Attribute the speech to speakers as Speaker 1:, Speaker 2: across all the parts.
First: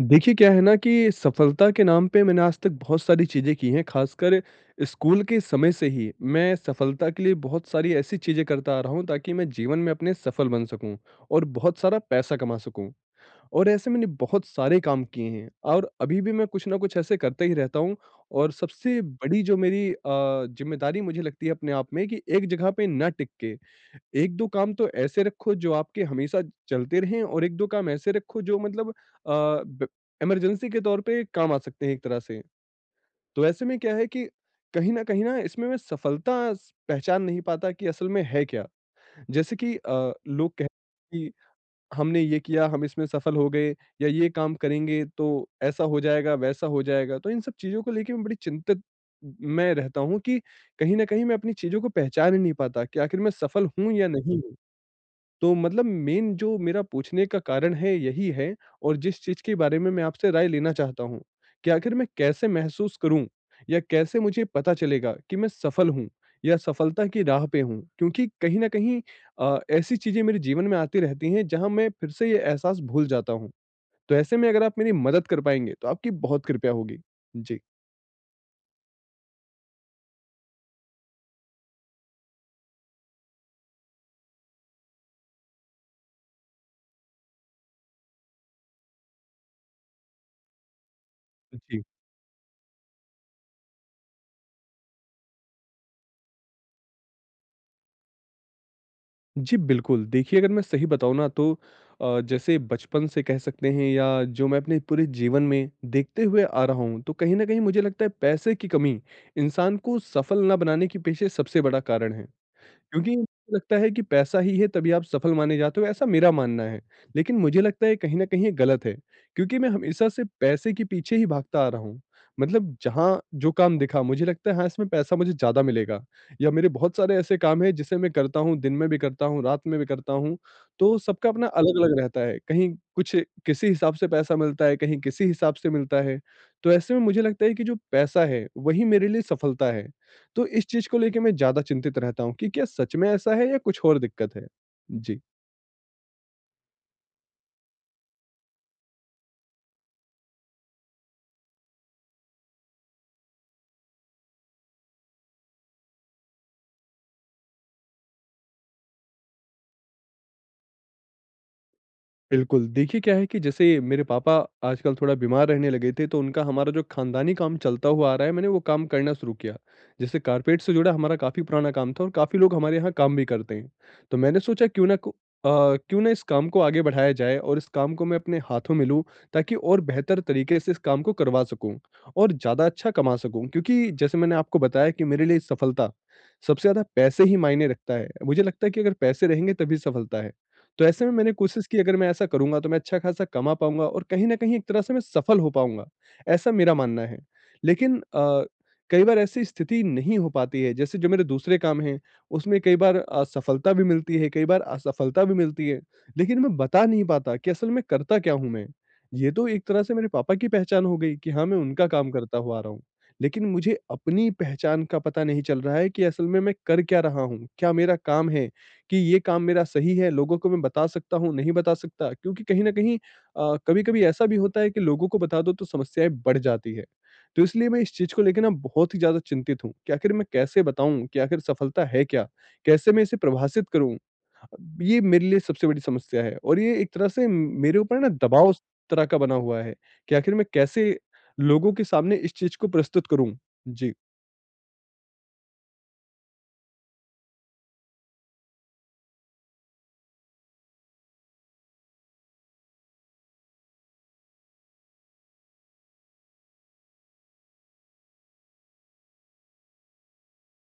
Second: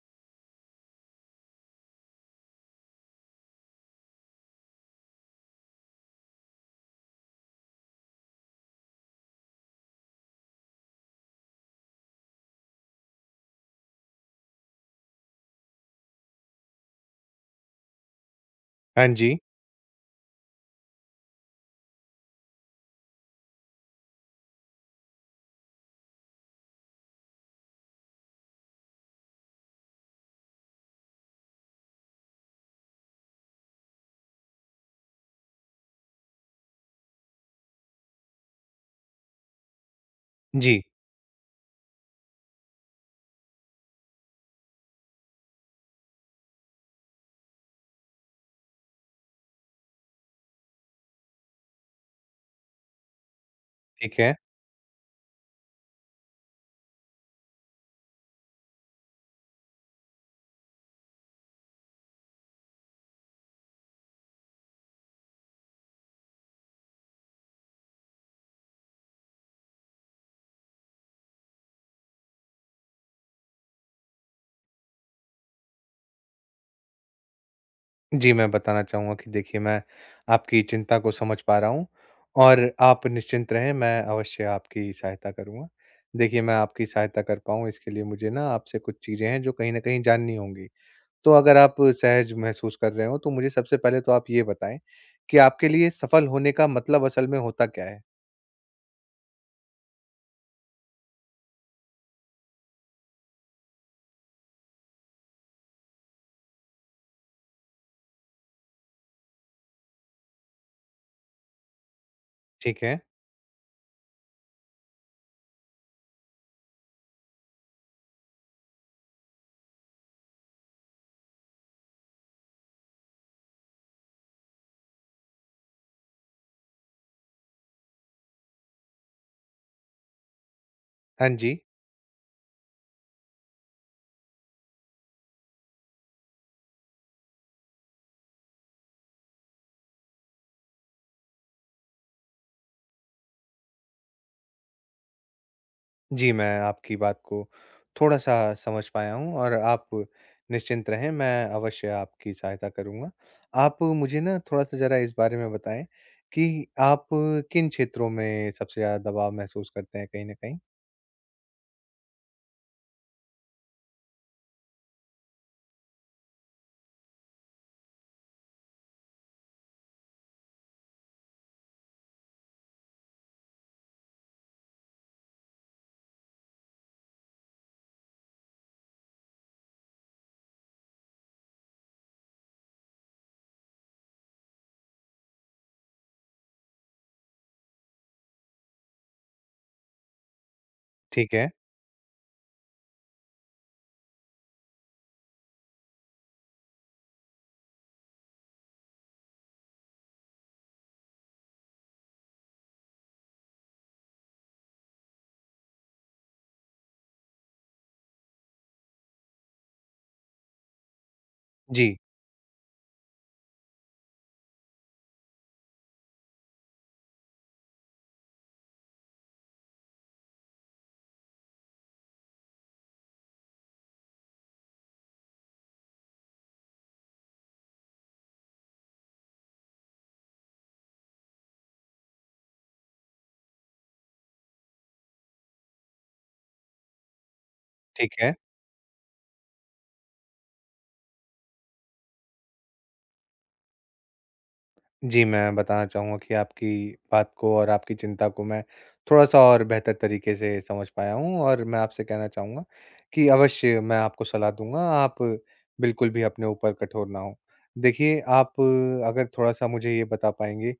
Speaker 1: देखिए, क्या है ना कि सफलता के नाम पे मैंने आज तक बहुत सारी चीज़ें की हैं, खासकर स्कूल के समय से ही मैं सफलता के लिए बहुत सारी ऐसी चीज़ें करता आ रहा हूँ, ताकि मैं जीवन में अपने सफल बन सकूँ और बहुत सारा पैसा कमा सकूँ। और ऐसे मैंने बहुत सारे काम किए हैं, और अभी भी मैं कुछ ना कुछ ऐसे करता ही रहता हूँ। और सबसे
Speaker 2: हाँ जी।
Speaker 1: बड़ी जो मेरी ज़िम्मेदारी मुझे लगती है अपने आप में, कि एक जगह पे ना टिक के 1-2 काम तो ऐसे रखो जो आपके हमेशा चलते रहें, और 1-2 काम ऐसे रखो जो मतलब ब इमरजेंसी के तौर पे काम आ सकते हैं एक तरह से। तो ऐसे में क्या है, कि कहीं न कहीं ना इसमें मैं सफलता स पहचान नहीं पाता कि असल में है क्या? जैसे कि लोग कह
Speaker 2: जी,
Speaker 1: कि हमने ये किया, हम इसमें सफल हो गए, या ये काम करेंगे तो ऐसा हो जाएगा, वैसा हो जाएगा। तो इन सब चीज़ों को लेके मैं बड़ी चिंतित मैं रहता हूँ, कि कहीं न कहीं मैं अपनी चीज़ों को पहचान ही नहीं पाता कि आखिर मैं सफल हूँ या
Speaker 2: ठीक है।
Speaker 1: नहीं? हूँ। तो मतलब मेन जो मेरा पूछने का कारण है यही है, और जिस चीज़ के बारे में मैं आपसे राय लेना चाहता हूँ, कि आखिर मैं कैसे महसूस करूँ, या कैसे मुझे पता चलेगा कि मैं सफल हूँ या सफलता की राह पे हूँ? क्योंकि कहीं न कहीं ऐसी चीज़ें मेरे जीवन में आती रहती हैं जहाँ मैं फिर से ये एहसास भूल जाता हूँ। तो ऐसे में अगर आप मेरी मदद कर पाएँगे, तो आपकी बहुत कृपया होगी। जी।
Speaker 2: जी, मैं बताना चाहूँगा कि देखिए मैं आपकी चिंता को समझ पा रहा हूँ और आप निश्चिंत रहें, मैं अवश्य आपकी सहायता करूँगा। देखिए मैं आपकी सहायता कर पाऊँ इसके लिए मुझे ना आपसे कुछ चीज़ें हैं जो कहीं न कहीं जाननी होंगी। तो अगर आप
Speaker 1: जी,
Speaker 2: सहज महसूस कर रहे हों तो मुझे सबसे पहले तो आप ये बताएँ कि आपके लिए सफल होने का मतलब असल में होता क्या है?
Speaker 1: जी, बिल्कुल। देखिए, अगर मैं सही बताऊँ ना, तो जैसे बचपन से कह सकते हैं, या जो मैं अपने पूरे जीवन में देखते हुए आ रहा हूँ, तो कहीं न कहीं मुझे लगता है पैसे की कमी इंसान को सफल ना बनाने के पीछे सबसे बड़ा कारण है।
Speaker 2: ठीक है।
Speaker 1: क्योंकि मुझे लगता है कि पैसा ही है तभी आप सफल माने जाते हो, ऐसा मेरा मानना है। लेकिन मुझे लगता है कहीं न कहीं ये गलत है, क्योंकि मैं हमेशा से पैसे के पीछे ही भागता आ रहा हूँ। मतलब जहाँ जो काम दिखा मुझे लगता है हाँ, इसमें पैसा मुझे ज़्यादा मिलेगा, या मेरे बहुत सारे ऐसे काम हैं जिसे मैं करता हूँ, दिन में भी करता हूँ, रात में भी करता हूँ, तो
Speaker 2: हाँ
Speaker 1: सबका अपना
Speaker 2: जी।
Speaker 1: अलग-अलग रहता है। कहीं कुछ किसी हिसाब से पैसा मिलता है, कहीं किसी हिसाब से मिलता है। तो ऐसे में मुझे लगता है कि जो पैसा है वही मेरे लिए सफलता है। तो इस चीज़ को लेके मैं ज़्यादा चिंतित रहता हूँ कि क्या सच में ऐसा है या कुछ और दिक्कत है? जी।
Speaker 2: जी, मैं आपकी बात को थोड़ा-सा समझ पाया हूँ और आप निश्चिंत रहें, मैं अवश्य आपकी सहायता करूँगा। आप मुझे ना थोड़ा-सा ज़रा इस बारे में बताएँ कि आप किन क्षेत्रों में सबसे ज़्यादा दबाव महसूस करते हैं कहीं न कहीं?
Speaker 1: बिल्कुल, देखिए क्या है कि जैसे मेरे पापा आजकल थोड़ा बीमार रहने लगे थे, तो उनका हमारा जो खानदानी काम चलता हुआ आ रहा है, मैंने वो काम करना शुरू किया। जैसे कारपेट से जुड़ा हमारा काफ़ी पुराना काम था, और काफ़ी लोग हमारे यहाँ काम भी करते हैं। तो मैंने सोचा अ, क्यों ना इस काम को आगे बढ़ाया जाए और इस काम को मैं अपने हाथों में लूँ, ताकि और बेहतर तरीके से इस काम को करवा सकूँ और ज़्यादा अच्छा कमा सकूँ। क्योंकि जैसे मैंने आपको बताया कि मेरे लिए सफलता सबसे ज़्यादा पैसे ही मायने रखता है। मुझे लगता है कि अगर पैसे रहेंगे तभी सफलता है। तो ऐसे में मैंने
Speaker 2: ठीक है।
Speaker 1: कोशिश की अगर मैं ऐसा करूँगा तो मैं अच्छा खासा कमा पाऊँगा, और कहीं न कहीं एक तरह से मैं सफल हो पाऊँगा, ऐसा मेरा मानना है। लेकिन कई बार ऐसी स्थिति नहीं हो पाती है, जैसे जो मेरे दूसरे काम हैं, उसमें कई बार सफलता भी मिलती है, कई बार असफलता भी मिलती है, लेकिन मैं बता नहीं पाता कि असल में करता क्या हूँ मैं? ये तो एक तरह से मेरे पापा की पहचान हो गई कि हाँ, मैं उनका
Speaker 2: जी,
Speaker 1: काम करता हुआ आ रहा हूँ, लेकिन मुझे अपनी पहचान का पता नहीं चल रहा है कि असल में मैं कर क्या रहा हूँ? क्या मेरा काम है? कि ये काम मेरा सही है, लोगों को मैं बता सकता हूँ, नहीं बता सकता। क्योंकि कहीं न कहीं कभी-कभी ऐसा भी होता है कि लोगों को बता दो तो समस्याएँ बढ़ जाती है। तो इसलिए मैं इस चीज़ को लेके ना बहुत ही ज़्यादा चिंतित हूँ कि आखिर मैं कैसे बताऊँ कि आखिर सफलता है क्या? कैसे मैं इसे परिभाषित करूँ? ये मेरे लिए सबसे बड़ी समस्या है, और ये एक तरह से मेरे ऊपर ना
Speaker 2: ठीक है।
Speaker 1: दबाव स तरह का बना हुआ है कि आखिर मैं कैसे लोगों के सामने इस चीज़ को प्रस्तुत करूँ? जी।
Speaker 2: जी, मैं बताना चाहूँगा कि आपकी बात को और आपकी चिंता को मैं थोड़ा-सा और बेहतर तरीके से समझ पाया हूँ और मैं आपसे कहना चाहूँगा कि अवश्य मैं आपको सलाह दूँगा, आप बिल्कुल भी अपने ऊपर कठोर ना हों। देखिए, आप अगर थोड़ा-सा मुझे ये बता पाएँगे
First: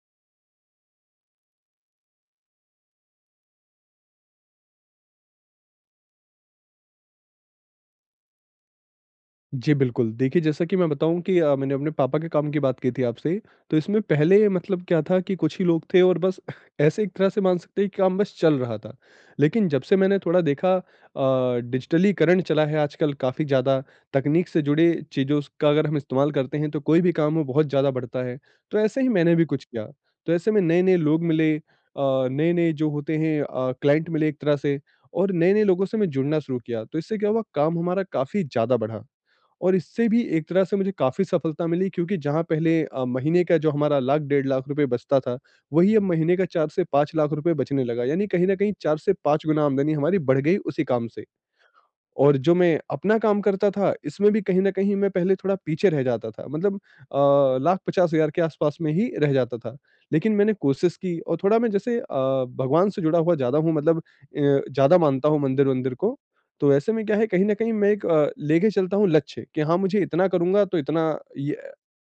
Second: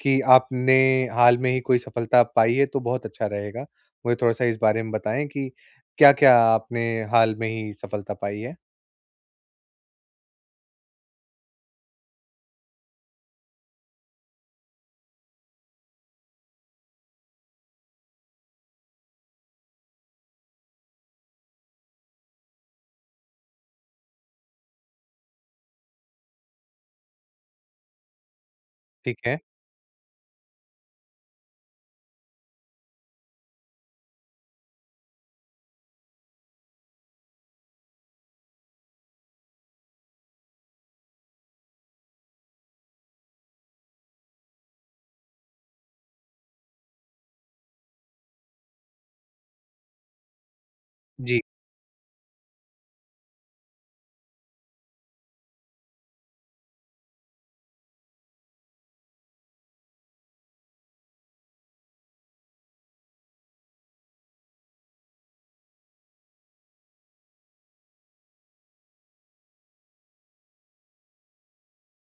Speaker 2: कि आपने हाल में ही कोई सफलता पाई है, तो बहुत अच्छा रहेगा। मुझे थोड़ा-सा इस बारे में बताएँ कि क्या-क्या आपने हाल में ही सफलता पाई है?
Speaker 1: जी, बिल्कुल। देखिए, जैसा कि मैं बताऊँ कि मैंने अपने पापा के काम की बात की थी आपसे, तो इसमें पहले मतलब क्या था कि कुछ ही लोग थे और बस ऐसे एक तरह से मान सकते हैं कि काम बस चल रहा था। लेकिन जब से मैंने थोड़ा देखा डिजिटलीकरण चला है आजकल काफ़ी ज़्यादा, तकनीक से जुड़े चीज़ों स का अगर हम इस्तेमाल करते हैं, तो कोई भी काम हो बहुत ज़्यादा बढ़ता है। तो ऐसे ही
Speaker 2: ठीक
Speaker 1: मैंने
Speaker 2: है।
Speaker 1: भी कुछ किया। तो ऐसे में नए-नए लोग मिले, नए-नए जो होते हैं क्लाइंट मिले एक तरह से, और नए-नए लोगों से मैं जुड़ना शुरू किया। तो इससे क्या हुआ, काम हमारा काफ़ी ज़्यादा बढ़ा। और इससे भी एक तरह से मुझे काफ़ी सफलता मिली, क्योंकि जहाँ पहले महीने का जो हमारा लाख 1.5 लाख रुपए बचता था, वही अब महीने का 4 से 5 लाख रुपए बचने लगा। यानी कहीं न कहीं 4 से 5 गुना आमदनी हमारी बढ़ गई उसी काम से।
Speaker 2: जी,
Speaker 1: और जो मैं अपना काम करता था, इसमें भी कहीं न कहीं मैं पहले थोड़ा पीछे रह जाता था। मतलब लाख 50,000 के आसपास में ही रह जाता था। लेकिन मैंने कोशिश की, और थोड़ा मैं जैसे भगवान से जुड़ा हुआ ज़्यादा हूँ, मतलब ज़्यादा मानता हूँ मंदिर-वंदिर को। तो ऐसे में क्या है, कहीं न कहीं मैं एक लेके चलता हूँ लक्ष्य कि हाँ, मुझे इतना करूँगा तो इतना ये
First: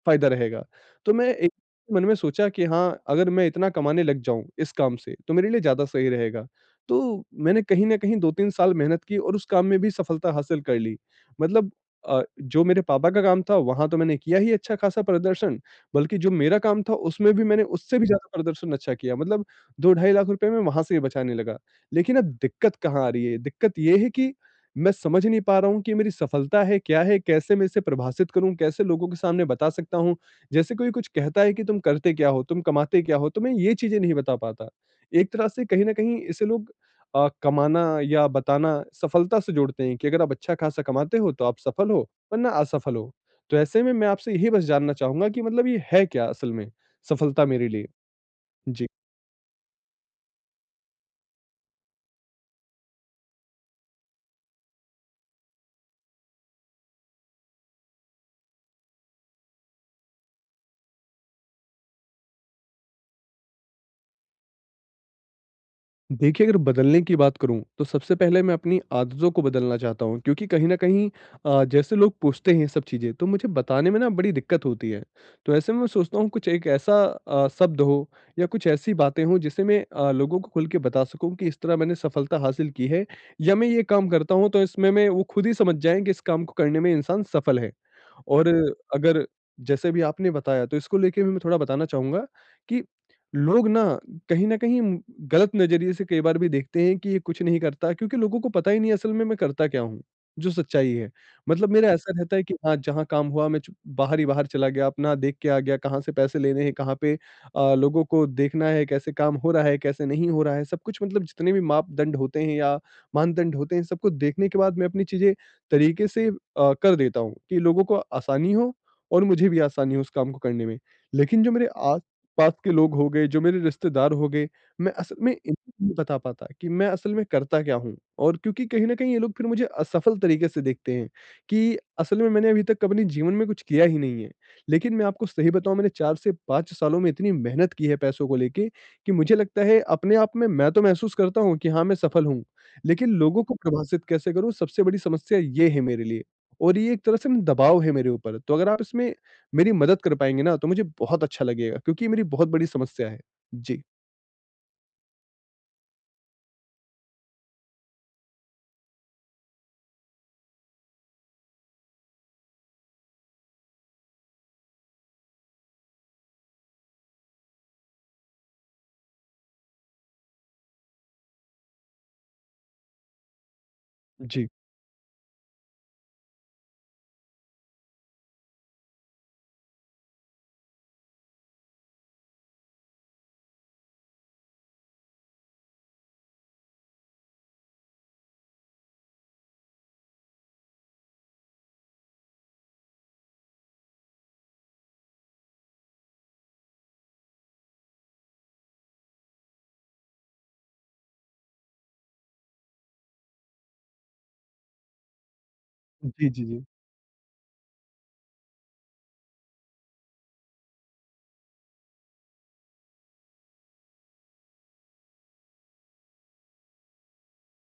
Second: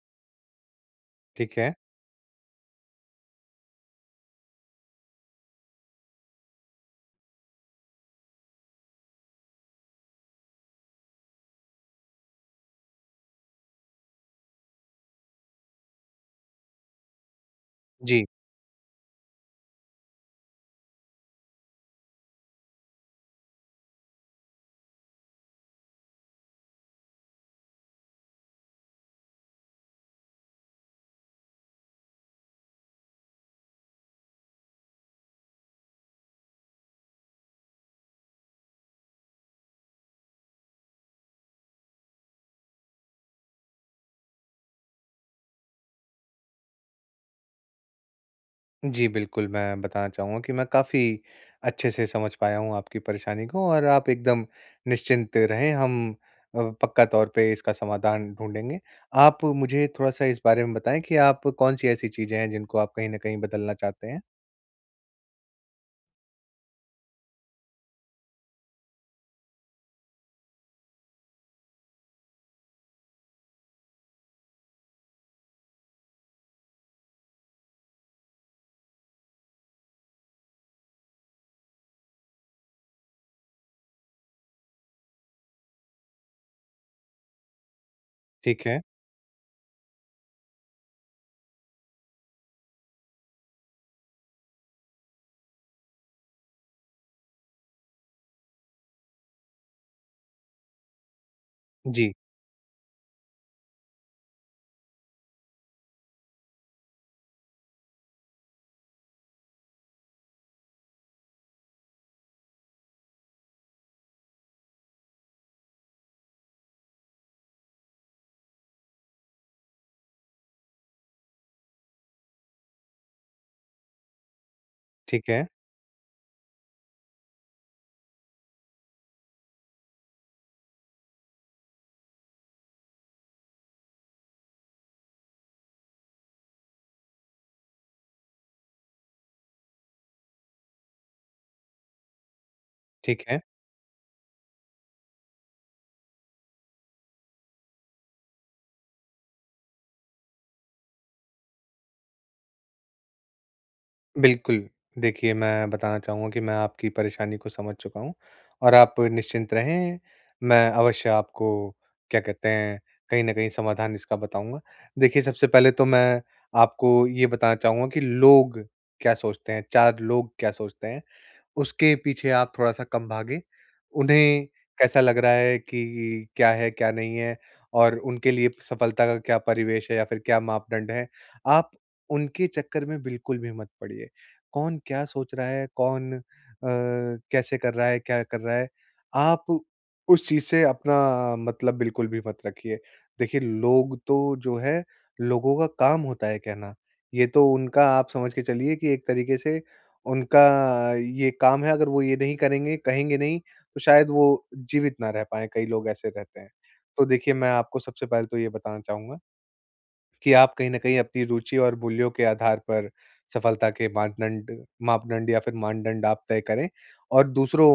Speaker 1: फ़ायदा रहेगा। तो मैं एक
Speaker 2: ठीक है।
Speaker 1: मन में सोचा कि हाँ, अगर मैं इतना कमाने लग जाऊँ इस काम से, तो मेरे लिए ज़्यादा सही रहेगा। तो मैंने कहीं न कहीं 2-3 साल मेहनत की और उस काम में भी सफलता हासिल कर ली। मतलब जो मेरे पापा का काम था, वहाँ तो मैंने किया ही अच्छा-खासा प्रदर्शन, बल्कि जो मेरा काम था, उसमें भी मैंने उससे भी
Speaker 2: जी।
Speaker 1: ज़्यादा प्रदर्शन अच्छा किया। मतलब 2 2.5 लाख रुपए मैं वहाँ से ही बचाने लगा। लेकिन अब दिक्कत कहाँ आ रही है? दिक्कत ये है कि मैं समझ नहीं पा रहा हूँ कि ये मेरी सफलता है, क्या है? कैसे मैं इसे परिभाषित करूँ? कैसे लोगों के सामने बता सकता हूँ? जैसे कोई कुछ कहता है कि तुम करते क्या हो? तुम कमाते क्या हो? तो मैं ये चीज़ें नहीं बता पाता। एक तरह से कहीं न कहीं इसे लोग कमाना या बताना सफलता से जोड़ते हैं, कि अगर आप अच्छा-खासा कमाते हो तो आप सफल हो, वरना असफल हो। तो ऐसे में मैं आपसे यही बस जानना चाहूँगा कि मतलब ये है क्या असल में सफलता मेरे लिए? जी।
Speaker 2: जी, बिल्कुल, मैं बताना चाहूँगा कि मैं काफ़ी अच्छे से समझ पाया हूँ आपकी परेशानी को और आप एकदम निश्चिंत रहें, हम पक्का तौर पे इसका समाधान ढूँढेंगे। आप मुझे थोड़ा-सा इस बारे में बताएँ कि आप कौन-सी ऐसी चीज़ें हैं जिनको आप कहीं न कहीं बदलना चाहते हैं?
Speaker 1: देखिए, अगर बदलने की बात करूँ, तो सबसे पहले मैं अपनी आदतों को बदलना चाहता हूँ, क्योंकि कहीं न कहीं जैसे लोग पूछते हैं सब चीज़ें, तो मुझे बताने में ना बड़ी दिक्कत होती है। तो ऐसे में मैं सोचता हूँ कुछ एक ऐसा शब्द हो, या कुछ ऐसी बातें हों जिसे मैं लोगों को खुल के बता सकूँ कि इस तरह मैंने सफलता हासिल की है, या मैं ये काम करता हूँ तो इसमें मैं वो खुद ही समझ जाएँ कि इस काम को करने में इंसान सफल है। और
Speaker 2: ठीक है।
Speaker 1: अगर जैसे भी आपने बताया, तो इसको लेके भी मैं थोड़ा बताना चाहूँगा कि लोग ना कहीं न कहीं गलत नज़रिए से कई बार भी देखते हैं कि ये कुछ नहीं करता, क्योंकि लोगों को पता ही नहीं असल में मैं करता क्या हूँ, जो सच्चाई है। मतलब मेरा
Speaker 2: जी,
Speaker 1: ऐसा रहता है कि हाँ, जहाँ काम हुआ मैं चुप बाहर ही बाहर चला गया, अपना देख के आ गया, कहाँ से पैसे लेने हैं, कहाँ पे लोगों को देखना है, कैसे काम हो रहा है, कैसे नहीं हो रहा है, सब कुछ मतलब जितने भी मापदंड होते हैं या मानदंड होते हैं, सबको देखने के बाद मैं अपनी चीज़ें तरीके से कर देता हूँ कि लोगों को आसानी हो और मुझे भी आसानी हो उस काम को करने में। लेकिन जो मेरे आस-पास के लोग हो गए, जो मेरे रिश्तेदार हो गए, मैं असल
Speaker 2: ठीक
Speaker 1: में
Speaker 2: है,
Speaker 1: इनको नहीं बता पाता कि मैं असल में करता क्या हूँ? और क्योंकि कहीं न कहीं ये लोग फिर मुझे असफल तरीके से देखते हैं कि असल में मैंने अभी तक अपने जीवन में कुछ किया ही नहीं है। लेकिन मैं आपको सही बताऊँ, मैंने 4 से 5 सालों में इतनी मेहनत की है पैसों को लेके कि मुझे लगता है अपने आप में मैं तो महसूस करता हूँ कि हाँ, मैं सफल हूँ। लेकिन
Speaker 2: ठीक है।
Speaker 1: लोगों को प्रभाषित कैसे करूँ, सबसे बड़ी समस्या ये है मेरे लिए। और ये एक तरह से ना दबाव है मेरे ऊपर, तो अगर आप इसमें मेरी मदद कर पाएँगे ना, तो मुझे बहुत अच्छा लगेगा क्योंकि ये मेरी बहुत बड़ी समस्या है। जी।
Speaker 2: बिल्कुल। देखिए, मैं बताना चाहूँगा कि मैं आपकी परेशानी को समझ चुका हूँ और आप निश्चिंत रहें, मैं अवश्य आपको क्या कहते हैं, कहीं न कहीं समाधान इसका बताऊँगा। देखिए, सबसे पहले तो मैं आपको ये बताना चाहूँगा कि लोग क्या सोचते हैं, 4 लोग क्या सोचते हैं? उसके पीछे आप थोड़ा-सा कम भागे। उन्हें
Speaker 1: जी।
Speaker 2: कैसा लग रहा है कि क्या है, क्या नहीं है और उनके लिए सफलता का क्या परिवेश है या फिर क्या मापदंड है, आप उनके चक्कर में बिल्कुल भी मत पड़िए। कौन क्या सोच रहा है, कौन अ, कैसे कर रहा है, क्या कर रहा है, आप उस चीज़ से अपना मतलब बिल्कुल भी मत रखिए। देखिए, लोग तो जो है, लोगों का काम होता है कहना। ये तो उनका आप समझ के चलिए कि एक तरीके से उनका ये काम है, अगर वो ये नहीं करेंगे, कहेंगे नहीं, तो शायद वो जीवित ना रह पाएँ, कई लोग ऐसे
Speaker 1: जी,
Speaker 2: रहते
Speaker 1: जी,
Speaker 2: हैं।
Speaker 1: जी।
Speaker 2: तो देखिए, मैं आपको सबसे पहले तो ये बताना चाहूँगा कि आप कहीं न कहीं अपनी रुचि और मूल्यों के आधार पर सफलता के मानदंड मापदंड या फिर मानदंड आप तय करें और दूसरों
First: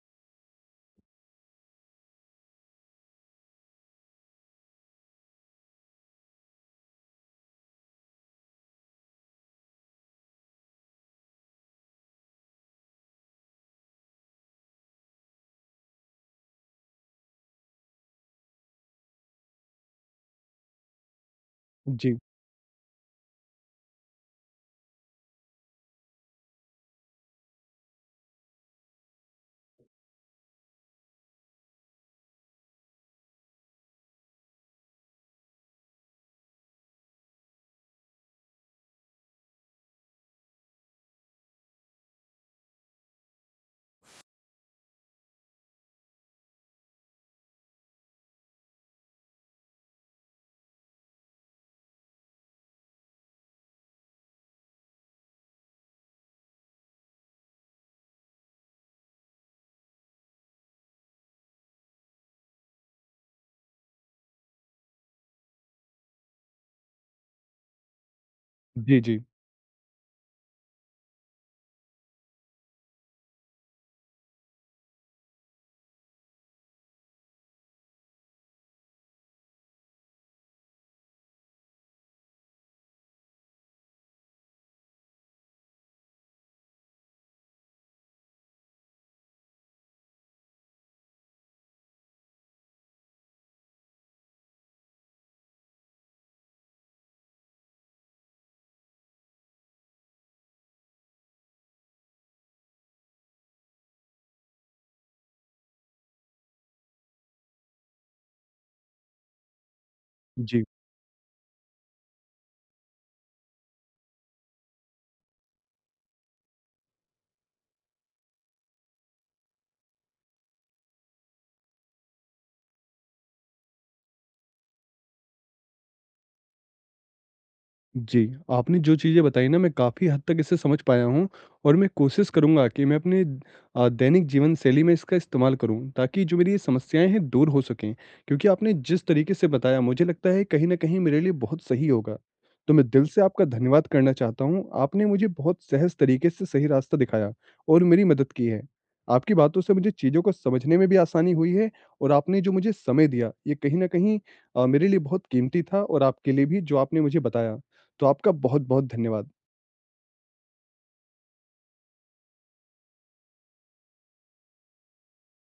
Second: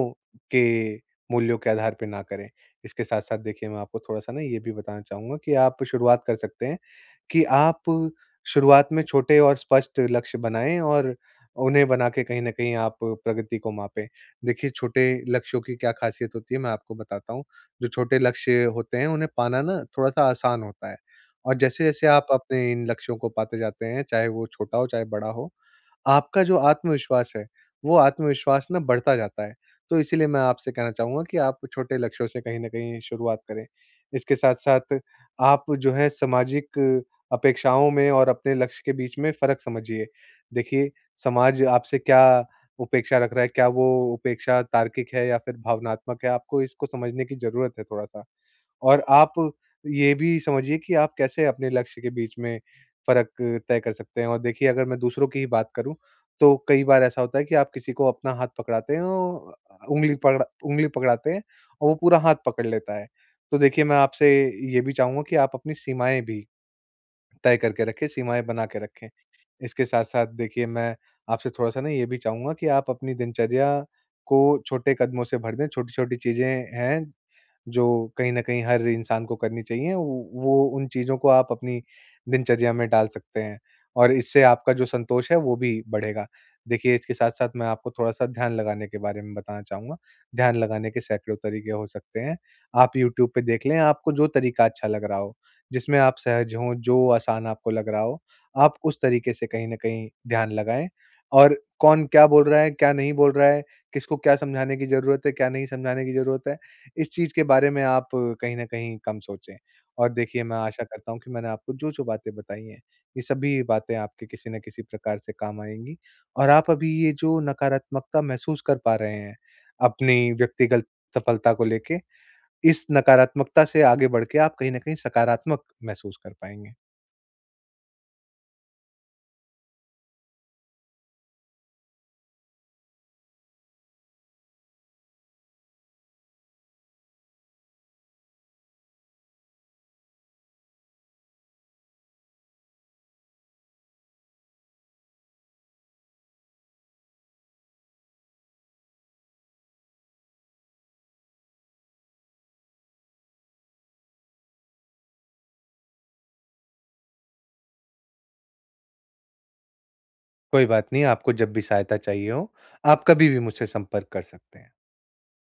Speaker 2: के मूल्यों के आधार पे ना करें। इसके साथ-साथ देखिए, मैं आपको थोड़ा-सा ना ये भी बताना चाहूँगा कि आप शुरुआत कर सकते हैं कि आप शुरुआत में छोटे और स्पष्ट लक्ष्य बनाएँ और उन्हें बना के कहीं न कहीं आप प्रगति को मापें। देखिए, छोटे लक्ष्यों की क्या खासियत होती है, मैं आपको बताता हूँ। जो छोटे लक्ष्य होते हैं, उन्हें पाना ना थोड़ा-सा आसान होता है और जैसे-जैसे
Speaker 1: जी।
Speaker 2: आप अपने इन लक्ष्यों को पाते जाते हैं, चाहे वो छोटा हो, चाहे बड़ा हो, आपका जो आत्मविश्वास है, वो आत्मविश्वास ना बढ़ता जाता है। तो इसीलिए मैं आपसे कहना चाहूँगा कि आप छोटे लक्ष्यों से कहीं न कहीं शुरुआत करें। इसके साथ-साथ आप जो है सामाजिक अपेक्षाओं में और अपने लक्ष्य के बीच में फ़र्क समझिए। देखिए, समाज आपसे क्या उपेक्षा रख रहा है, क्या वो उपेक्षा तार्किक है या फिर भावनात्मक है, आपको इसको समझने की ज़रूरत है थोड़ा-सा। और आप ये भी समझिए कि आप कैसे अपने लक्ष्य के बीच में फ़र्क तय कर सकते हैं। और देखिए, अगर मैं दूसरों की ही बात करूँ, तो कई बार ऐसा होता है कि आप किसी को अपना हाथ पकड़ाते हैं औ उंगली पकड़ा उंगली पकड़ाते हैं और वो पूरा हाथ पकड़ लेता है। तो देखिए, मैं आपसे ये भी चाहूँगा कि आप अपनी सीमाएँ भी तय करके रखें, सीमाएँ बना के
Speaker 1: जी,
Speaker 2: रखें।
Speaker 1: जी।
Speaker 2: इसके साथ-साथ देखिए मैं आपसे थोड़ा-सा ना ये भी चाहूँगा कि आप अपनी दिनचर्या को छोटे कदमों से भर दें, छोटी-छोटी चीज़ें हैं जो कहीं न कहीं हर इंसान को करनी चाहिए, वो उन चीज़ों को आप अपनी दिनचर्या में डाल सकते हैं और इससे आपका जो संतोष है, वो भी बढ़ेगा। देखिए, इसके साथ-साथ मैं आपको थोड़ा-सा ध्यान लगाने के बारे में बताना चाहूँगा। ध्यान लगाने के सैकड़ों तरीके हो सकते हैं। आप यूट्यूब पे देख लें, आपको जो तरीका अच्छा लग रहा हो, जिसमें आप सहज हों, जो आसान आपको लग रहा हो, आप उस तरीके से कहीं न कहीं ध्यान लगाएँ और कौन क्या बोल रहा है, क्या नहीं बोल रहा है, किसको क्या समझाने की ज़रूरत है, क्या नहीं समझाने की ज़रूरत है, इस चीज़ के बारे में आप कहीं न कहीं कम सोचें। और देखिए मैं
Speaker 1: जी।
Speaker 2: आशा करता हूँ कि मैंने आपको जो-जो बातें बताई हैं, ये सभी बातें आपके किसी न किसी प्रकार से काम आएँगी। और आप अभी ये जो नकारात्मकता महसूस कर पा रहे हैं, अपनी व्यक्तिगत सफलता को लेके, इस नकारात्मकता से आगे बढ़ के आप कहीं न कहीं सकारात्मक महसूस कर पाएँगे।
Speaker 1: जी, आपने जो चीज़ें बताई ना, मैं काफ़ी हद तक इसे समझ पाया हूँ, और मैं कोशिश करूँगा कि मैं अपने दैनिक जीवन शैली में इसका इस्तेमाल करूँ, ताकि जो मेरी ये समस्याएँ हैं दूर हो सकें। क्योंकि आपने जिस तरीके से बताया मुझे लगता है कहीं न कहीं मेरे लिए बहुत सही होगा। तो मैं दिल से आपका धन्यवाद करना चाहता हूँ, आपने मुझे बहुत सहज तरीके से सही रास्ता दिखाया और मेरी मदद की है। आपकी बातों से मुझे चीज़ों को समझने में भी आसानी हुई है, और आपने जो मुझे समय दिया ये कहीं न कहीं मेरे लिए बहुत कीमती था, और आपके लिए भी जो आपने मुझे बताया। तो आपका बहुत-बहुत धन्यवाद।
Speaker 2: कोई बात नहीं, आपको जब भी सहायता चाहिए हो, आप कभी भी मुझसे संपर्क कर सकते हैं।